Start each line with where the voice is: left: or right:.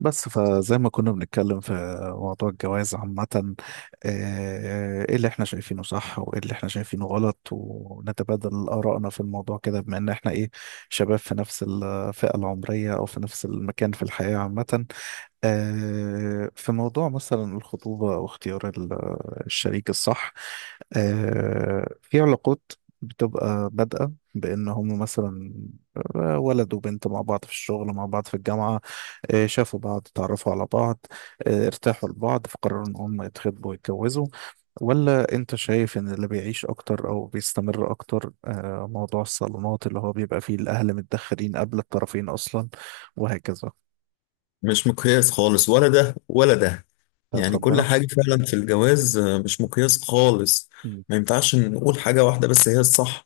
right: بس فزي ما كنا بنتكلم في موضوع الجواز عامة. ايه اللي احنا شايفينه صح وايه اللي احنا شايفينه غلط، ونتبادل آرائنا في الموضوع كده، بما ان احنا ايه، شباب في نفس الفئة العمرية او في نفس المكان في الحياة عامة. في موضوع مثلا الخطوبة واختيار الشريك الصح. في علاقات بتبقى بادئة بإن هم مثلا ولد وبنت مع بعض في الشغل، مع بعض في الجامعة، شافوا بعض، اتعرفوا على بعض، ارتاحوا لبعض، فقرروا إن هم يتخطبوا ويتجوزوا. ولا أنت شايف إن اللي بيعيش أكتر أو بيستمر أكتر موضوع الصالونات، اللي هو بيبقى فيه الأهل متدخلين قبل الطرفين أصلا وهكذا؟
left: مش مقياس خالص، ولا ده ولا ده.
right: بتاعت
left: يعني كل
right: ربنا.
left: حاجة فعلا في الجواز مش مقياس خالص. ما ينفعش نقول حاجة واحدة بس هي الصح،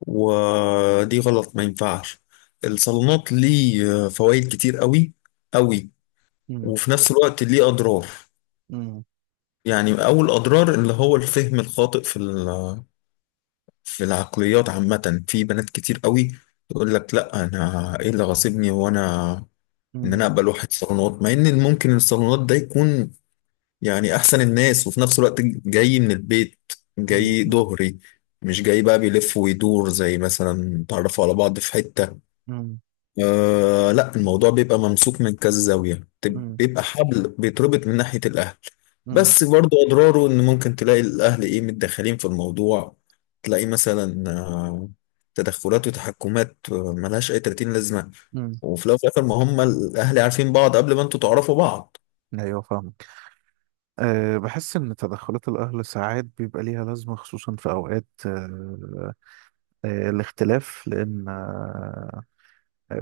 left: ودي غلط ما ينفعش. الصالونات ليه فوائد كتير قوي قوي،
right: مم.
left: وفي نفس الوقت ليه أضرار.
right: مم.
left: يعني أول أضرار اللي هو الفهم الخاطئ في العقليات عامة. في بنات كتير قوي تقول لك لا، أنا إيه اللي غاصبني، وأنا إن
right: مم.
left: أنا أقبل واحد صالونات، مع إن ممكن الصالونات ده يكون يعني احسن الناس، وفي نفس الوقت جاي من البيت،
right: مم.
left: جاي
right: مم.
left: ظهري، مش جاي بقى بيلف ويدور زي مثلا تعرفوا على بعض في حتة.
right: مم.
left: لا، الموضوع بيبقى ممسوك من كذا زاوية،
right: مم.
left: بيبقى حبل بيتربط من ناحية الاهل.
right: مم.
left: بس برضو اضراره ان ممكن تلاقي الاهل ايه متدخلين في الموضوع. تلاقي مثلا تدخلات وتحكمات، ملهاش اي 30 لازمة.
right: مم.
left: وفي الاول وفي الاخر ما هم الاهل عارفين بعض قبل ما انتوا تعرفوا بعض.
right: ايوه، فاهمك. أه، بحس ان تدخلات الاهل ساعات بيبقى ليها لازمه، خصوصا في اوقات أه الاختلاف، لان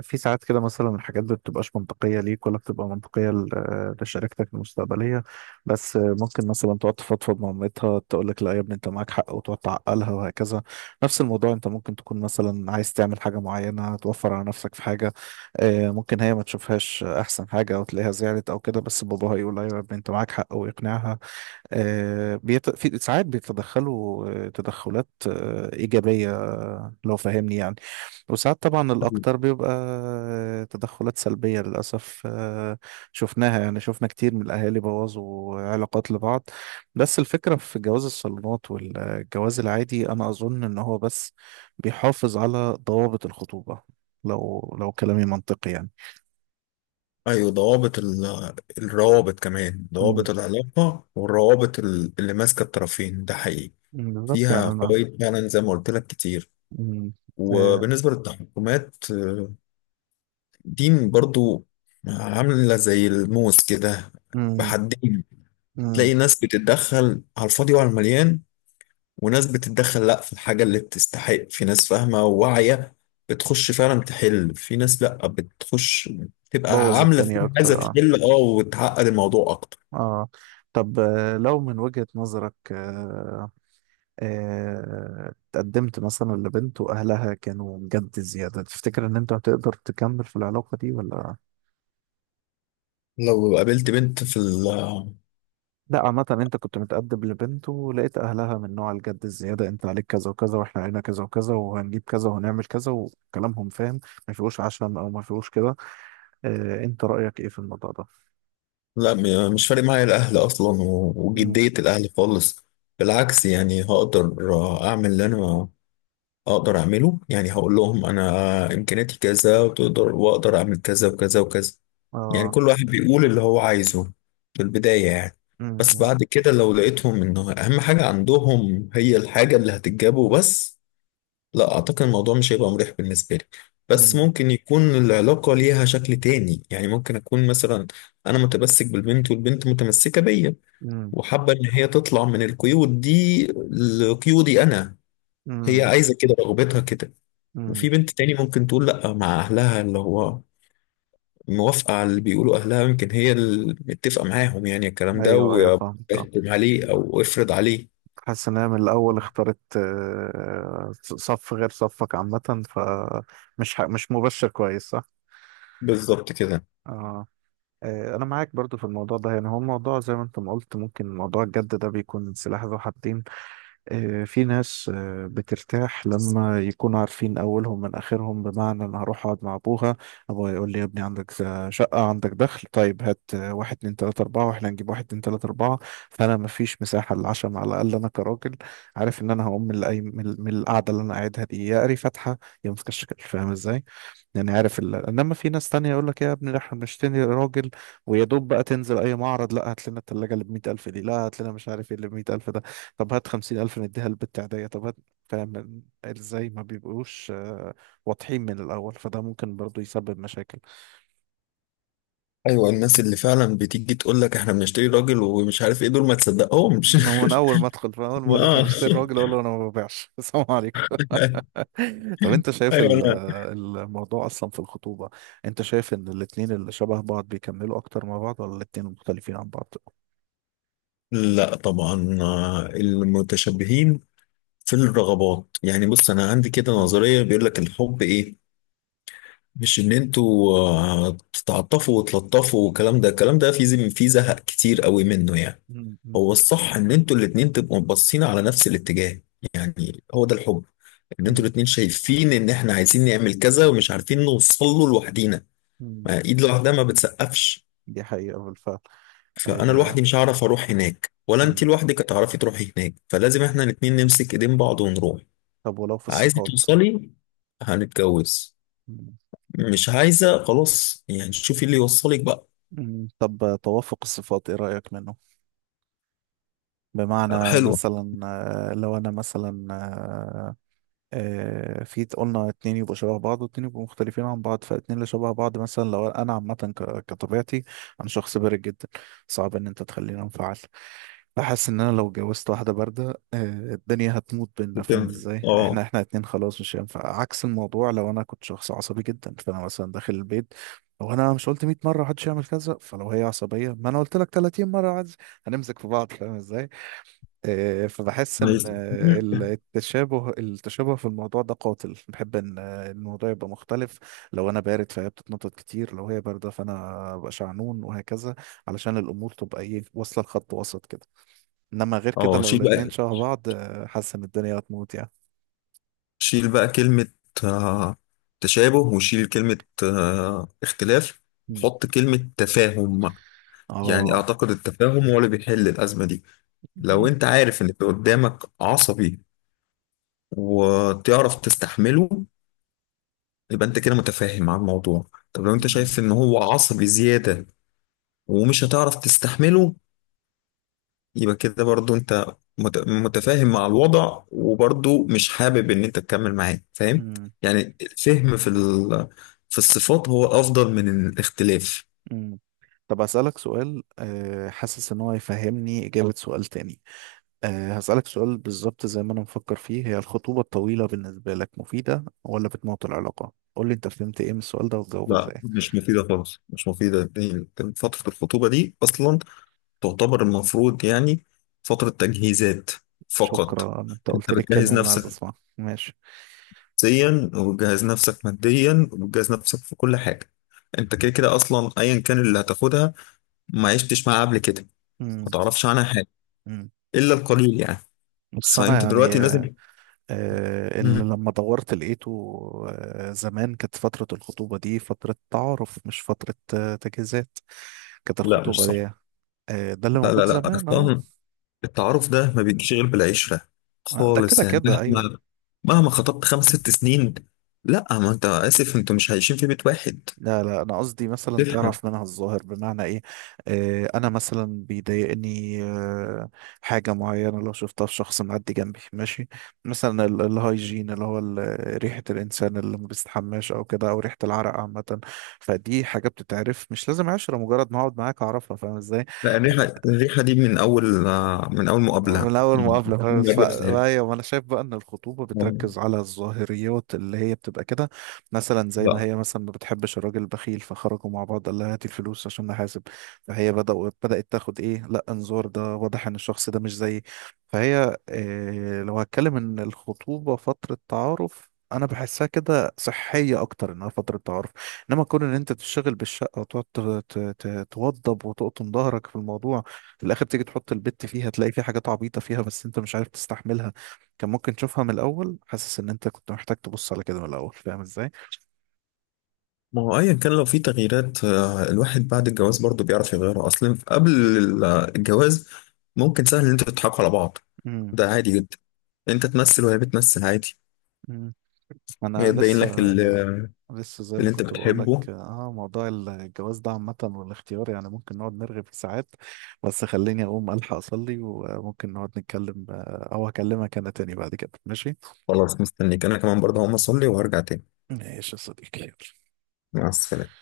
right: في ساعات كده مثلا الحاجات ما بتبقاش منطقية ليك، ولا بتبقى منطقية لشركتك المستقبلية، بس ممكن مثلا تقعد تفضفض مع مامتها، تقول لك لا يا ابني انت معاك حق، وتقعد تعقلها وهكذا. نفس الموضوع، انت ممكن تكون مثلا عايز تعمل حاجة معينة، توفر على نفسك في حاجة، ممكن هي ما تشوفهاش احسن حاجة او تلاقيها زعلت او كده، بس باباها يقول ايوه يا ابني انت معاك حق ويقنعها. في ساعات بيتدخلوا تدخلات إيجابية، لو فاهمني يعني. وساعات طبعا الأكتر بيبقى تدخلات سلبية للأسف. شفناها يعني، شفنا كتير من الأهالي بوظوا علاقات لبعض. بس الفكرة في جواز الصالونات والجواز العادي، أنا أظن إن هو بس بيحافظ على ضوابط الخطوبة. لو كلامي منطقي يعني.
left: ايوه، ضوابط الروابط، كمان
right: مم.
left: ضوابط العلاقه والروابط اللي ماسكه الطرفين ده حقيقي.
right: مم، بالظبط يعني.
left: فيها
right: أنا
left: فوائد فعلا زي ما قلت لك كتير.
right: مم. آه،
left: وبالنسبه للتحكمات دي برضو عامله زي الموس كده،
right: مم.
left: بحدين.
right: مم.
left: تلاقي ناس بتتدخل على الفاضي وعلى المليان، وناس بتتدخل لا في الحاجه اللي بتستحق، في ناس فاهمه وواعيه بتخش فعلا تحل، في ناس لا بتخش تبقى
right: بوظ
left: عامله
right: الدنيا
left: فيها عايزه
right: اكتر، اه.
left: تحل وتعقد الموضوع اكتر.
right: اه. طب لو من وجهة نظرك آه آه، اتقدمت مثلا لبنت واهلها كانوا جد زيادة، تفتكر ان انت هتقدر تكمل في العلاقة دي ولا؟
left: لو قابلت بنت في ال،
right: لا، عامة، انت كنت متقدم لبنت ولقيت اهلها من نوع الجد الزيادة، انت عليك كذا وكذا واحنا علينا كذا وكذا وهنجيب كذا وهنعمل كذا، وكلامهم فاهم، ما فيهوش عشم او ما فيهوش كده. انت رأيك ايه في الموضوع ده؟
left: لا، مش فارق معايا الأهل أصلا
right: مم.
left: وجدية الأهل خالص. بالعكس يعني هقدر أعمل اللي أنا أقدر أعمله، يعني هقول لهم أنا إمكانياتي كذا، وتقدر وأقدر أعمل كذا وكذا وكذا. يعني
right: اه.
left: كل واحد بيقول اللي هو عايزه في البداية يعني.
right: مم.
left: بس
right: مم.
left: بعد كده لو لقيتهم إنه أهم حاجة عندهم هي الحاجة اللي هتجابه بس، لا اعتقد الموضوع مش هيبقى مريح بالنسبه لي. بس ممكن يكون العلاقه ليها شكل تاني، يعني ممكن اكون مثلا انا متمسك بالبنت والبنت متمسكه بيا،
right: مم.
left: وحابه ان هي تطلع من القيود دي لقيودي انا، هي
right: مم.
left: عايزه كده، رغبتها كده.
right: مم.
left: وفي بنت تاني ممكن تقول لا، مع اهلها اللي هو موافقه على اللي بيقولوا اهلها، يمكن هي اللي متفقه معاهم يعني الكلام ده،
right: ايوه، ايوه
left: ويحكم
right: فاهمك. اه،
left: عليه او افرض عليه.
right: حاسس ان هي من الاول اختارت صف غير صفك عامه، فمش مش مبشر كويس، صح؟
left: بالظبط كده.
right: اه. انا معاك برضو في الموضوع ده، يعني هو الموضوع زي ما انت ما قلت، ممكن موضوع الجد ده بيكون سلاح ذو حدين. في ناس بترتاح لما يكونوا عارفين أولهم من آخرهم، بمعنى أنا هروح أقعد مع أبوها، أبوها يقول لي يا ابني، عندك شقة عندك دخل طيب، هات واحد اتنين تلاتة أربعة، وإحنا هنجيب واحد اتنين تلاتة أربعة. فأنا مفيش مساحة للعشم، على الأقل أنا كراجل عارف إن أنا هقوم من من القعدة اللي أنا قاعدها دي، يا قاري فاتحة يا ماسكة الشكل. فاهم إزاي؟ يعني عارف انما في ناس تانية يقول لك ايه يا ابني، ده احنا بنشتري راجل، ويا دوب بقى تنزل اي معرض، لا هات لنا التلاجة اللي ب 100,000 دي، لا هات لنا مش عارف ايه اللي ب 100,000 ده، طب هات 50,000 نديها للبت عادية، طب هات. فاهم ازاي ما بيبقوش واضحين من الاول، فده ممكن برضو يسبب مشاكل.
left: ايوه، الناس اللي فعلا بتيجي تقول لك احنا بنشتري راجل ومش عارف ايه دول، ما تصدقهمش.
right: إنه من اول ما ادخل، فاهم، اول ما اقول احنا
left: اه.
right: بنشتري راجل، اقول له انا ما ببيعش. السلام عليكم. طب انت شايف
left: ايوه. لا،
right: الموضوع اصلا في الخطوبة، انت شايف ان الاتنين اللي شبه بعض بيكملوا اكتر مع بعض، ولا الاتنين مختلفين عن بعض؟
left: لا طبعا، المتشابهين في الرغبات. يعني بص، انا عندي كده نظريه، بيقول لك الحب ايه؟ مش ان انتوا تتعاطفوا وتلطفوا والكلام ده، الكلام ده في زهق كتير قوي منه يعني.
right: مم، مم،
left: هو الصح ان انتوا الاتنين تبقوا باصين على نفس الاتجاه، يعني هو ده الحب. ان انتوا
right: مم،
left: الاتنين شايفين ان احنا عايزين نعمل كذا ومش عارفين نوصل له لوحدينا.
right: مم.
left: ما ايد لوحدها ما بتسقفش.
right: دي حقيقة بالفعل.
left: فانا
right: آه.
left: لوحدي مش هعرف اروح هناك، ولا انت
right: مم.
left: لوحدك هتعرفي تروحي هناك، فلازم احنا الاتنين نمسك ايدين بعض ونروح.
right: طب ولو في
left: عايزه
right: الصفات،
left: توصلي؟ هنتجوز.
right: مم.
left: مش عايزه؟ خلاص يعني، شوفي اللي يوصلك بقى.
right: مم. طب توافق الصفات ايه رأيك منه؟ بمعنى
left: حلوه
right: مثلا لو انا مثلا في قلنا اتنين يبقوا شبه بعض واتنين يبقوا مختلفين عن بعض، فاتنين اللي شبه بعض مثلا لو انا عامة كطبيعتي، انا شخص بارد جدا، صعب ان انت تخليني انفعل. بحس ان انا لو اتجوزت واحده بارده الدنيا هتموت بينا. فاهم
left: بتنفع.
right: ازاي؟ احنا
left: اه.
right: احنا اتنين خلاص، مش هينفع. عكس الموضوع، لو انا كنت شخص عصبي جدا، فانا مثلا داخل البيت لو انا مش قلت 100 مره محدش يعمل كذا، فلو هي عصبيه، ما انا قلت لك 30 مره، عز هنمسك في بعض. فاهم ازاي؟ فبحس ان
left: عايز.
right: التشابه، في الموضوع ده قاتل. بحب ان الموضوع يبقى مختلف، لو انا بارد فهي بتتنطط كتير، لو هي بارده فانا ابقى شعنون وهكذا، علشان الامور تبقى ايه، واصله لخط وسط كده. انما غير كده
left: اه،
right: لو
left: شيل
right: الاتنين
left: بقى
right: شبه بعض، حاسس ان الدنيا هتموت يعني.
left: شيل بقى كلمة آه، تشابه، وشيل كلمة اختلاف،
right: مم.
left: وحط كلمة تفاهم بقى. يعني
right: اه.
left: أعتقد التفاهم هو اللي بيحل الأزمة دي. لو
right: مم.
left: أنت عارف إن اللي قدامك عصبي وتعرف تستحمله، يبقى أنت كده متفاهم مع الموضوع. طب لو أنت
right: مم.
left: شايف إن هو عصبي زيادة ومش هتعرف تستحمله، يبقى كده برضو انت متفاهم مع الوضع، وبرضو مش حابب ان انت تكمل معاه، فاهم؟
right: مم.
left: يعني الفهم في الصفات هو افضل من الاختلاف.
right: مم. طب هسألك سؤال، حاسس ان هو يفهمني إجابة سؤال تاني. هسألك سؤال بالظبط زي ما انا مفكر فيه، هي الخطوبة الطويلة بالنسبة لك مفيدة، ولا بتموت العلاقة؟ قول لي انت فهمت ايه من السؤال ده وتجاوبه
left: لا
right: ازاي.
left: مش مفيدة خالص، مش مفيدة فترة الخطوبة دي أصلا تعتبر المفروض يعني فترة تجهيزات فقط.
right: شكرا، انت
left: أنت
right: قلت لي الكلمة
left: بتجهز
right: اللي انا عايز
left: نفسك
right: اسمعها. ماشي.
left: نفسيا، وبتجهز نفسك ماديا، وبتجهز نفسك في كل حاجة. أنت كده كده أصلا أيا كان اللي هتاخدها، ما عشتش معاه قبل كده،
right: مم.
left: ما تعرفش عنها حاجة
right: مم.
left: إلا القليل يعني.
right: بس انا
left: فأنت
right: يعني
left: دلوقتي لازم.
right: اللي
left: مم.
right: لما دورت لقيته، زمان كانت فترة الخطوبة دي فترة تعارف، مش فترة تجهيزات، كانت
left: لا مش
right: الخطوبة
left: صح.
right: دي ده اللي
left: لا لا
right: موجود
left: لا،
right: زمان، اه.
left: أصلاً التعارف ده ما بيجيش غير بالعشرة
right: ده
left: خالص
right: كده
left: يعني.
right: كده، ايوه.
left: مهما مهما خطبت خمس ست سنين، لا، ما أنت آسف، أنتوا مش عايشين في بيت واحد.
right: لا لا، انا قصدي مثلا
left: تفهم.
right: تعرف منها الظاهر. بمعنى ايه؟ آه انا مثلا بيضايقني آه، حاجه معينه لو شفتها في شخص معدي جنبي، ماشي؟ مثلا الهايجين، اللي هو ريحه الانسان اللي ما بيستحماش او كده، او ريحه العرق عامه. فدي حاجه بتتعرف، مش لازم عشره، مجرد ما اقعد معاك اعرفها. فاهم ازاي؟
left: لا، الريحة دي من أول مقابلة
right: من اول
left: مم.
right: مقابله خالص.
left: المقابلة بتاعتك.
right: ايوه، ما انا شايف بقى ان الخطوبه بتركز على الظاهريات، اللي هي بتبقى كده. مثلا زي ما
left: لا،
right: هي مثلا ما بتحبش الراجل البخيل، فخرجوا مع بعض قال لها هاتي الفلوس عشان نحاسب، فهي بدأت تاخد ايه، لا انظار ده، واضح ان الشخص ده مش زيي. فهي إيه، لو هتكلم ان الخطوبه فتره تعارف، انا بحسها كده صحيه اكتر، انها فتره تعارف. انما كون ان انت تشتغل بالشقه، وتقعد توضب وتقطن ظهرك في الموضوع، في الاخر تيجي تحط البت فيها تلاقي في حاجات عبيطه فيها بس انت مش عارف تستحملها، كان ممكن تشوفها من الاول. حاسس ان انت كنت محتاج تبص على كده من الاول. فاهم ازاي؟
left: ما هو ايا كان لو في تغييرات، الواحد بعد الجواز برضه بيعرف يغيرها، اصلا قبل الجواز. ممكن سهل ان انتوا تضحكوا على بعض،
right: امم
left: ده عادي جدا، انت تمثل وهي بتمثل عادي.
right: أمم.
left: هي
right: انا
left: تبين
right: لسه
left: لك
right: لسه زي ما
left: اللي انت
right: كنت بقول لك،
left: بتحبه.
right: اه موضوع الجواز ده عامه والاختيار، يعني ممكن نقعد نرغي فيه ساعات. بس خليني اقوم الحق اصلي، وممكن نقعد نتكلم او اكلمك انا تاني بعد كده، ماشي؟
left: خلاص، مستنيك، انا كمان برضه هقوم اصلي وهرجع تاني.
right: ماشي يا صديقي، يلا.
left: مع السلامة.